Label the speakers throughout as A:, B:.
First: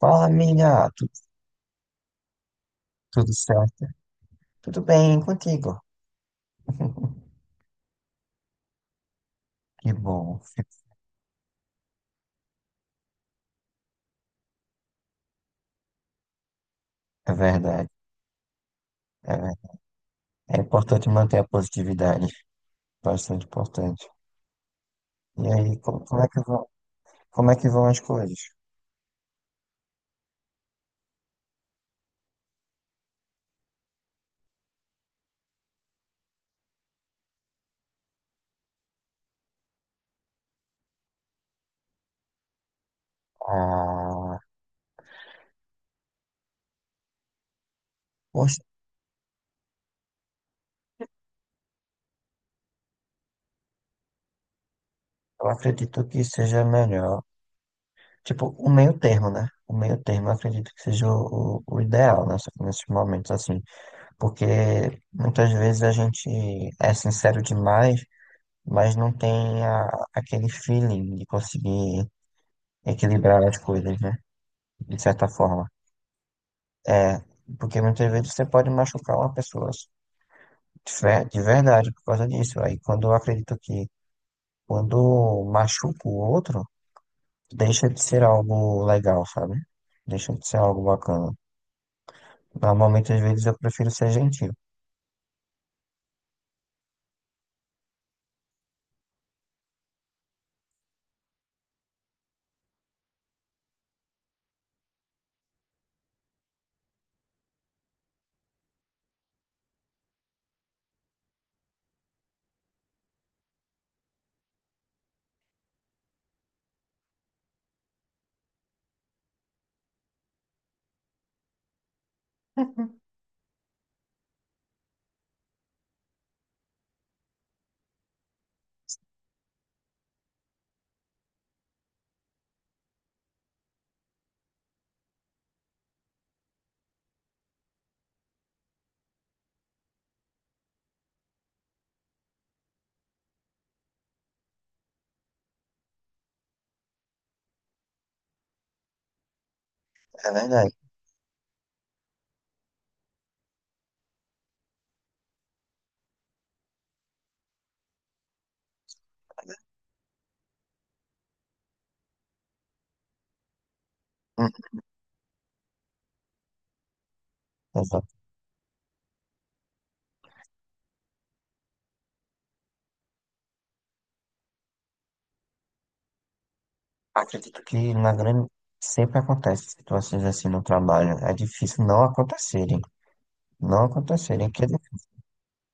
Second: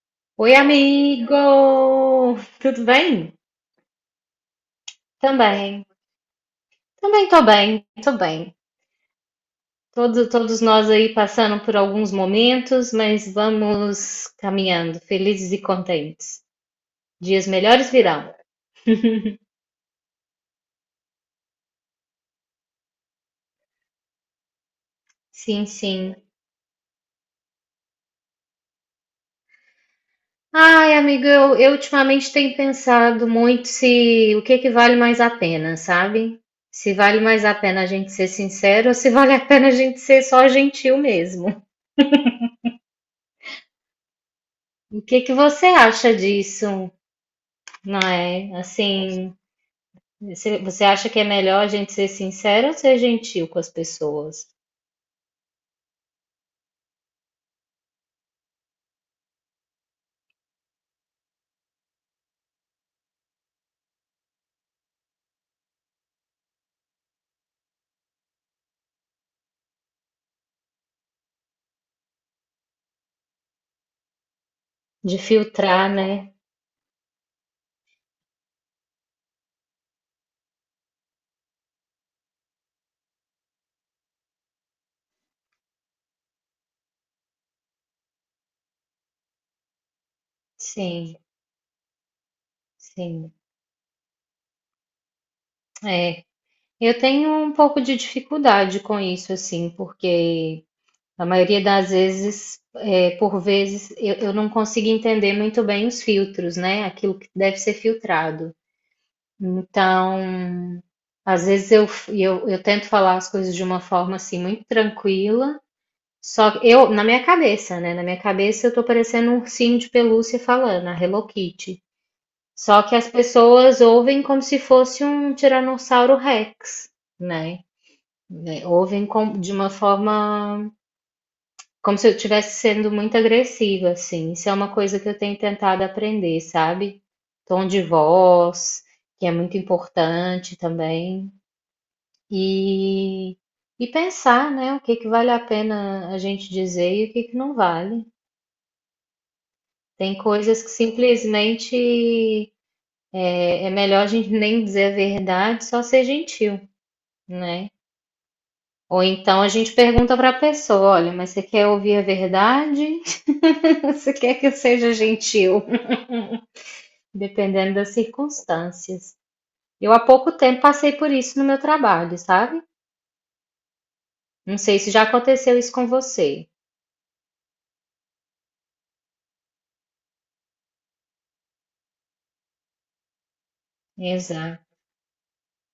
A: Fala,
B: Oi,
A: amiga. Tudo
B: amigo! Tudo bem?
A: Tudo certo? Tudo bem contigo?
B: Também. Também tô bem, tô bem.
A: Que bom.
B: Todos nós aí passando por alguns momentos, mas vamos caminhando, felizes e contentes.
A: É
B: Dias
A: verdade.
B: melhores virão.
A: É, ver- É importante manter a positividade. Bastante importante. E
B: Sim,
A: aí,
B: sim.
A: como é que vão, como é que vão as coisas?
B: Ai, amigo, eu ultimamente tenho pensado muito se o que é que vale mais a pena, sabe? Se vale mais a pena a gente ser sincero ou se vale a pena a gente ser só gentil mesmo.
A: Ah,
B: O que é que você acha disso? Não é?
A: poxa,
B: Assim, você acha que é melhor a gente ser sincero ou ser gentil com as pessoas?
A: eu acredito que seja melhor. Tipo, o meio termo, né? O meio termo eu acredito que seja o ideal nesses momentos, assim. Porque muitas vezes a gente é sincero demais, mas não tem aquele feeling de conseguir equilibrar as coisas, né? De
B: De
A: certa forma.
B: filtrar, né?
A: É, porque muitas vezes você pode machucar uma pessoa de verdade por causa disso. Aí quando eu acredito que quando machuca o outro, deixa de ser algo legal, sabe? Deixa de ser algo
B: Sim,
A: bacana. Normalmente, às
B: sim.
A: vezes, eu prefiro ser gentil.
B: É. Eu tenho um pouco de dificuldade com isso, assim, porque a maioria das vezes, é, por vezes, eu não consigo entender muito bem os filtros, né? Aquilo que deve ser filtrado. Então, às vezes eu tento falar as coisas de uma forma assim muito tranquila. Só que eu, na minha cabeça, né? Na minha cabeça eu tô parecendo um ursinho de pelúcia falando, a Hello Kitty. Só que as pessoas ouvem como se fosse um Tiranossauro Rex, né? Né, de uma forma como se eu estivesse sendo muito agressiva, assim. Isso é uma coisa que eu tenho tentado aprender, sabe? Tom de voz, que é muito importante também. E, e pensar, né? O que que vale a pena a gente dizer e o que que não vale. Tem
A: É
B: coisas que
A: verdade.
B: simplesmente é melhor a gente nem dizer a verdade, só ser gentil, né? Ou então a gente pergunta para a pessoa: olha, mas você quer ouvir a verdade? Você quer que
A: Hum.
B: eu seja gentil? Dependendo das
A: Exato.
B: circunstâncias. Eu há pouco tempo passei por isso no meu trabalho, sabe? Não sei se já aconteceu isso com você.
A: Acredito que na grande sempre acontece situações assim no trabalho. É difícil não acontecerem. Não acontecerem,
B: Exato.
A: que é difícil,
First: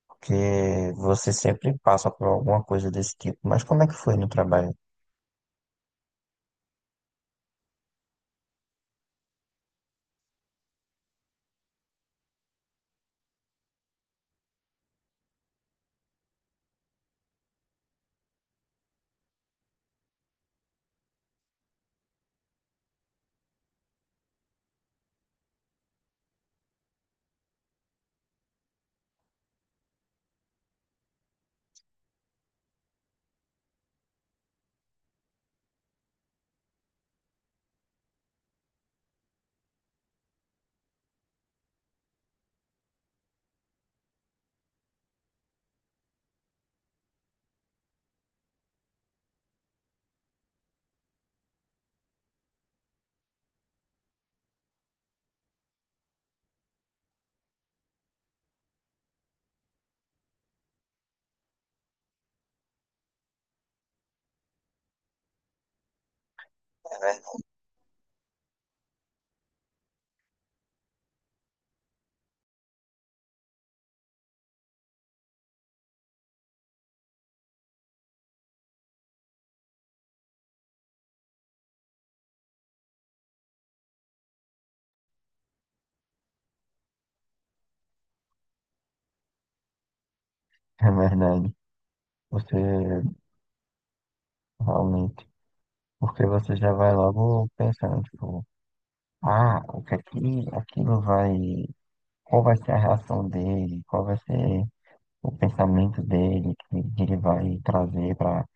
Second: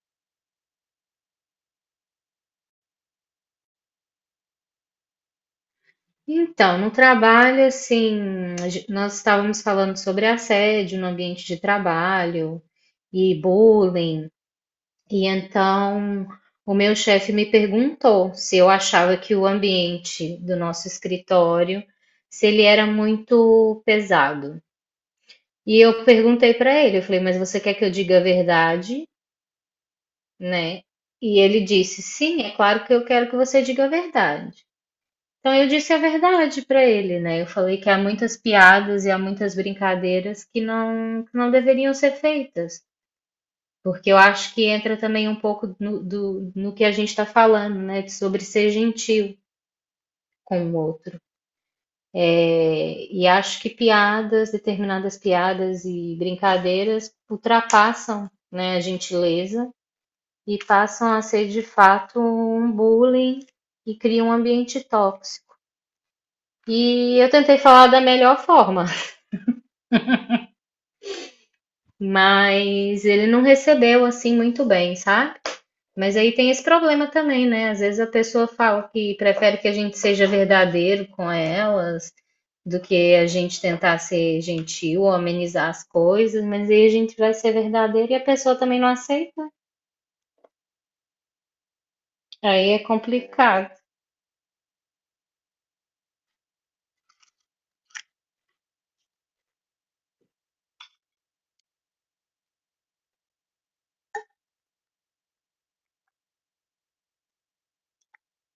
A: porque você sempre passa por alguma coisa desse tipo. Mas como é que foi no trabalho?
B: Então, no trabalho, assim, nós estávamos falando sobre assédio no ambiente de trabalho e bullying, e então o meu chefe me perguntou se eu achava que o ambiente do nosso escritório, se ele era muito pesado. E eu perguntei para ele, eu falei, mas você quer que eu diga a verdade, né? E ele disse, sim, é claro que eu quero que você diga a verdade. Então eu disse a verdade para ele, né, eu falei que há muitas piadas e há muitas brincadeiras que não deveriam ser feitas, porque eu acho que entra também um pouco no que a gente está falando, né, sobre ser gentil com o outro. E acho que piadas, determinadas piadas e brincadeiras ultrapassam, né, a gentileza e passam a ser de fato um bullying e criam um ambiente tóxico. E eu tentei falar da melhor forma, mas ele não recebeu assim muito bem, sabe? Mas aí tem esse problema também, né? Às vezes a pessoa fala que prefere que a gente seja verdadeiro com elas do que a gente tentar ser gentil ou amenizar as coisas, mas aí a gente vai ser verdadeiro e a pessoa também não aceita.
A: É verdade. Você
B: Aí é complicado.
A: realmente. Porque você já vai logo pensando, tipo, ah, o que é que aquilo vai. Qual vai ser a reação dele? Qual vai ser o pensamento dele que ele vai trazer para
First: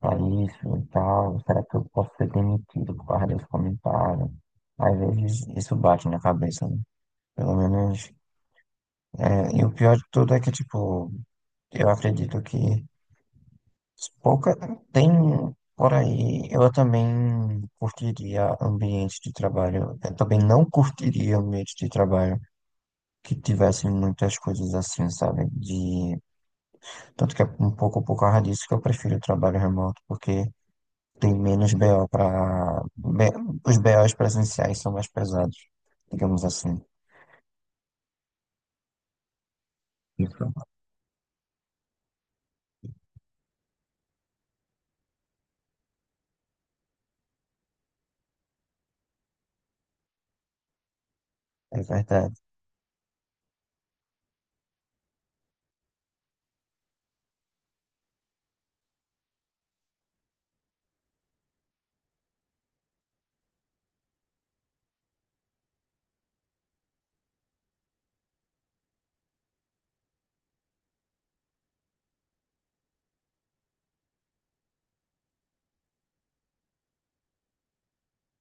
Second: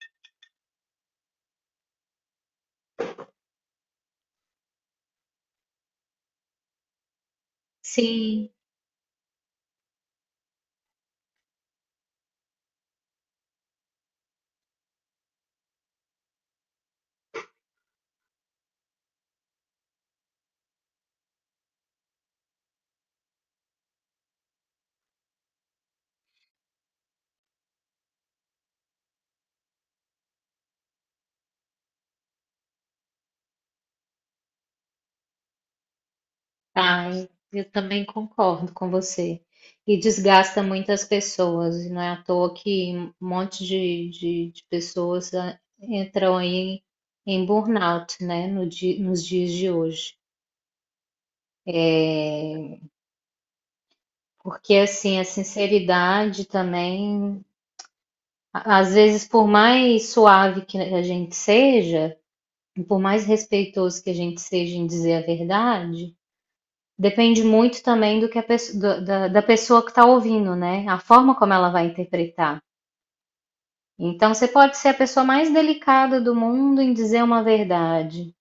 A: isso e tal? Será que eu posso ser demitido por causa desse comentário? Às vezes isso bate na cabeça, né? Pelo menos.
B: Sim.
A: É, e o pior de tudo é que, tipo, eu acredito que pouca tem por aí. Eu também curtiria ambiente de trabalho. Eu também não curtiria ambiente de trabalho que tivessem muitas coisas assim, sabe? De... Tanto que é um pouco por causa disso que eu prefiro o trabalho remoto, porque tem menos BO para... Os BOs presenciais são mais pesados, digamos assim.
B: Ai, eu também concordo com você. E
A: Isso.
B: desgasta muitas pessoas, e não é à toa que um monte de pessoas entram aí em burnout, né, no di- nos dias de hoje.
A: É verdade.
B: É, porque, assim, a sinceridade também, às vezes, por mais suave que a gente seja, e por mais respeitoso que a gente seja em dizer a verdade, depende muito também do que da pessoa que está ouvindo, né? A forma como ela vai interpretar. Então, você pode ser a pessoa mais delicada do mundo em dizer uma verdade,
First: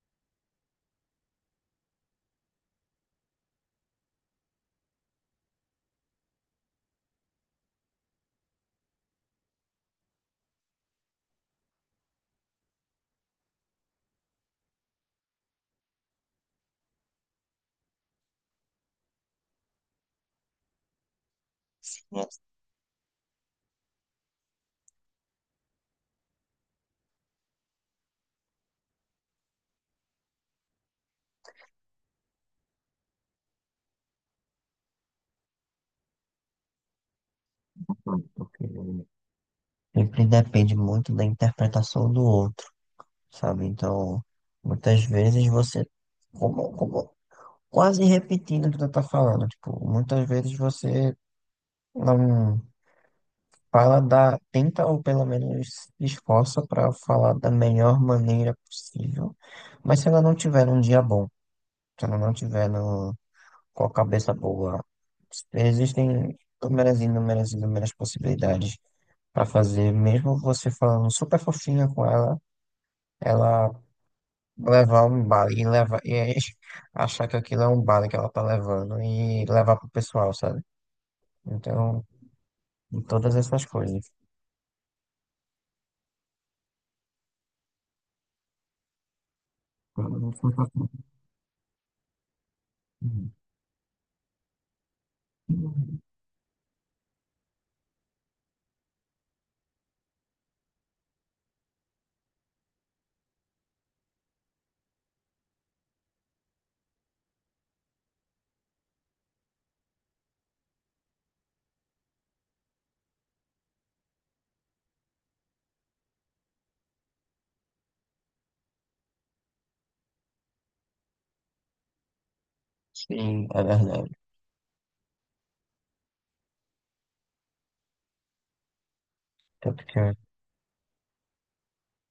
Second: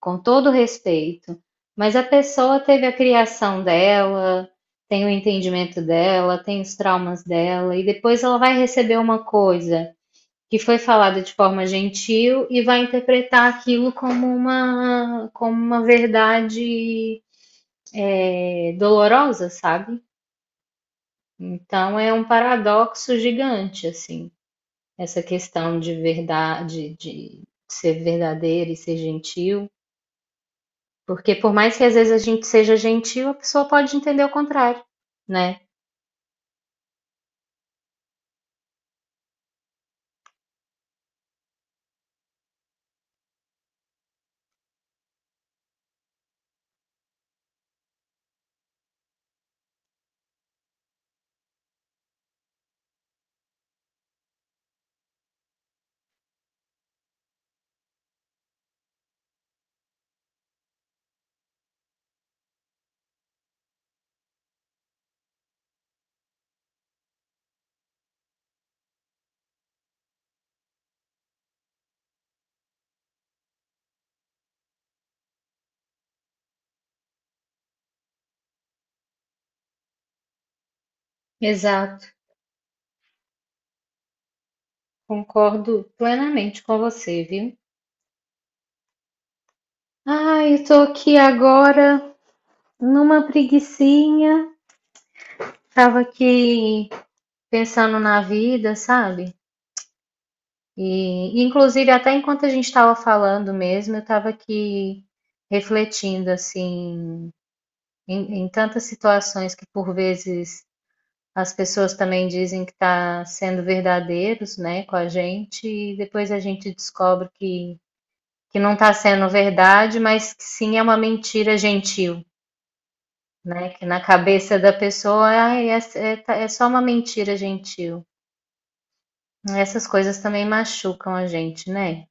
B: com todo respeito, mas a pessoa teve a criação dela, tem o entendimento dela, tem os traumas dela, e depois ela vai receber uma coisa que foi falada de forma gentil e vai interpretar aquilo como uma verdade, é, dolorosa, sabe? Então é um
A: Yes.
B: paradoxo gigante, assim, essa questão de verdade, de ser verdadeiro e ser gentil, porque por mais que às vezes a gente seja gentil, a pessoa pode entender o contrário, né?
A: Ok. Sempre depende muito da interpretação do outro, sabe? Então, muitas vezes como, como- quase repetindo o que tu tá falando, tipo, muitas vezes você não fala da, tenta ou pelo menos se esforça para falar da melhor maneira possível, mas se ela não tiver um dia bom, se ela não tiver no, com a cabeça boa, existem inúmeras e inúmeras e inúmeras possibilidades para fazer. Mesmo você falando super fofinha com ela, ela levar um baile e levar e achar que aquilo é um baile que ela tá levando e levar pro pessoal, sabe? Então,
B: Exato,
A: em todas essas coisas.
B: concordo plenamente com você, viu? Eu tô aqui agora numa preguicinha, tava aqui pensando na vida, sabe? E, inclusive, até enquanto a gente estava falando mesmo, eu estava aqui refletindo, assim, em, em tantas situações que por vezes as pessoas também dizem que está sendo verdadeiros, né, com a gente, e depois a gente descobre que não está sendo verdade, mas que sim é uma mentira gentil,
A: Sim, é
B: né, que na
A: verdade.
B: cabeça da pessoa "Ah, é, é, é só uma mentira gentil.
A: Tanto
B: Essas
A: que,
B: coisas também machucam a gente, né?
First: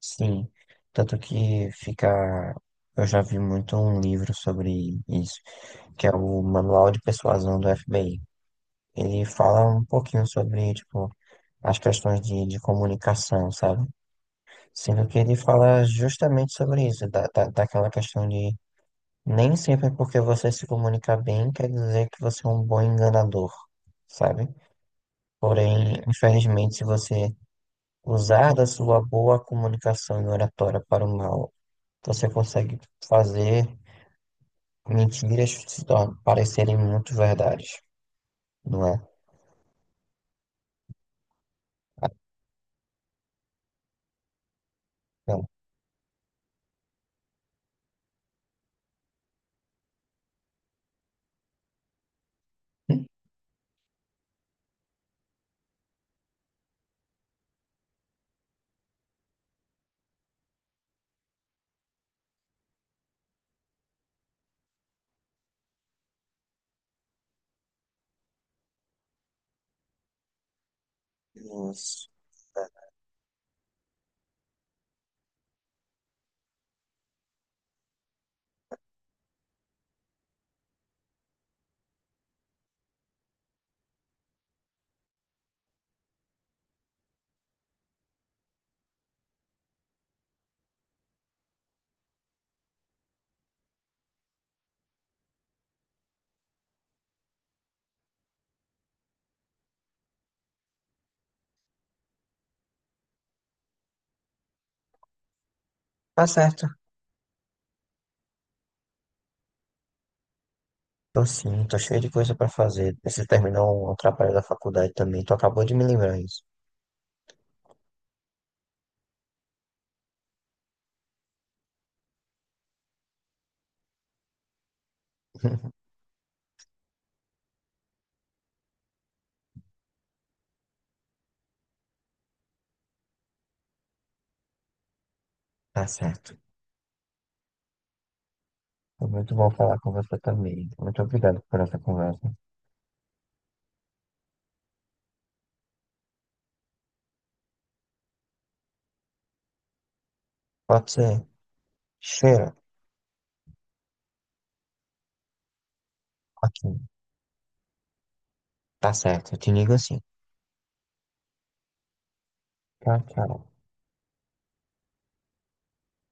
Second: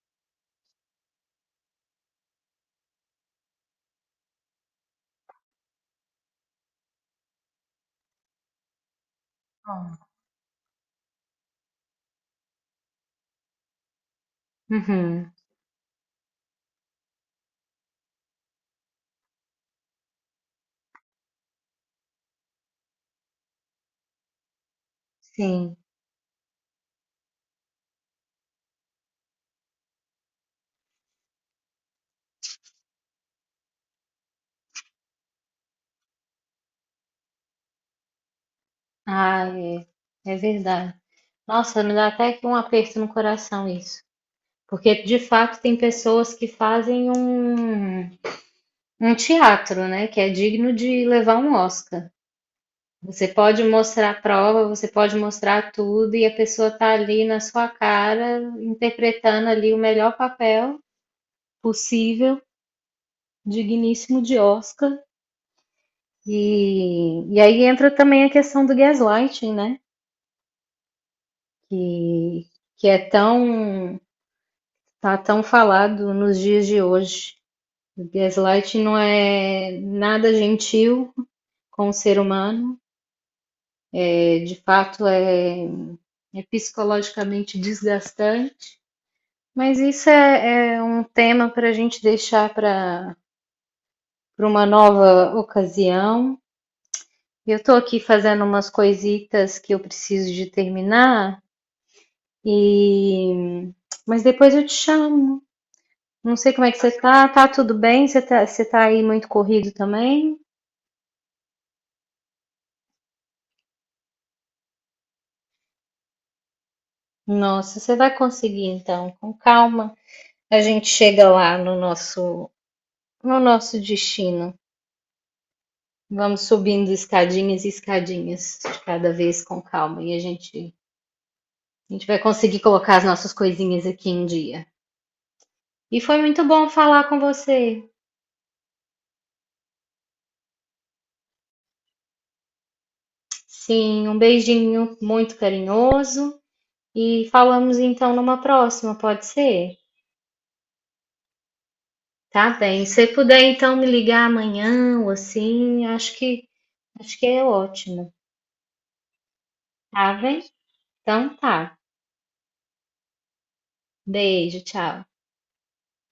A: sim, tanto que fica. Eu já vi muito um livro sobre isso, que é o Manual de Persuasão do FBI. Ele fala um
B: Bom.
A: pouquinho sobre, tipo, as questões de comunicação, sabe? Sendo que
B: Uhum,
A: ele fala justamente sobre isso, daquela questão de nem sempre é porque você se comunica bem quer dizer que você é um bom enganador, sabe?
B: sim.
A: Porém, infelizmente, se você usar da sua boa comunicação e oratória para o mal, você consegue fazer mentiras se tor- parecerem muito verdades, não é?
B: Ah, é, é verdade. Nossa, me dá até que um aperto no coração isso. Porque de
A: Então,
B: fato tem pessoas que fazem um, um teatro, né? Que é digno de levar um Oscar. Você pode mostrar a prova, você pode mostrar tudo, e a pessoa tá ali na sua cara, interpretando ali o melhor papel possível, digníssimo de Oscar. E aí entra também a questão do gaslighting, né?
A: isso.
B: Que, que é tão. Tá tão falado nos dias de hoje. O gaslighting não é nada gentil com o ser humano, é, de fato é, é psicologicamente desgastante, mas isso é um tema para a gente deixar para uma nova ocasião. Eu estou aqui fazendo umas coisitas que eu preciso de terminar, e mas depois eu te chamo.
A: Tá
B: Não sei como
A: certo.
B: é que você tá, tá tudo bem? Você tá aí muito corrido também?
A: Tô sim, tô cheio de coisa para fazer. Você terminou o trabalho da faculdade também, tu acabou de me lembrar isso.
B: Nossa, você vai conseguir então, com calma. A gente chega lá no nosso no nosso destino. Vamos subindo escadinhas e escadinhas de cada vez com calma e a gente vai conseguir colocar as nossas coisinhas aqui em dia.
A: Tá
B: E foi
A: certo.
B: muito bom falar com você.
A: Foi muito bom falar com você também. Muito obrigado por essa conversa.
B: Sim, um beijinho muito carinhoso e falamos então numa próxima, pode ser?
A: Pode ser.
B: Tá
A: Cheiro.
B: bem. Se puder então me ligar amanhã ou assim,
A: Ok.
B: acho que é ótimo.
A: Tá certo. Eu te ligo assim.
B: Tá bem? Então tá.
A: Tchau, tchau.
B: Beijo, tchau.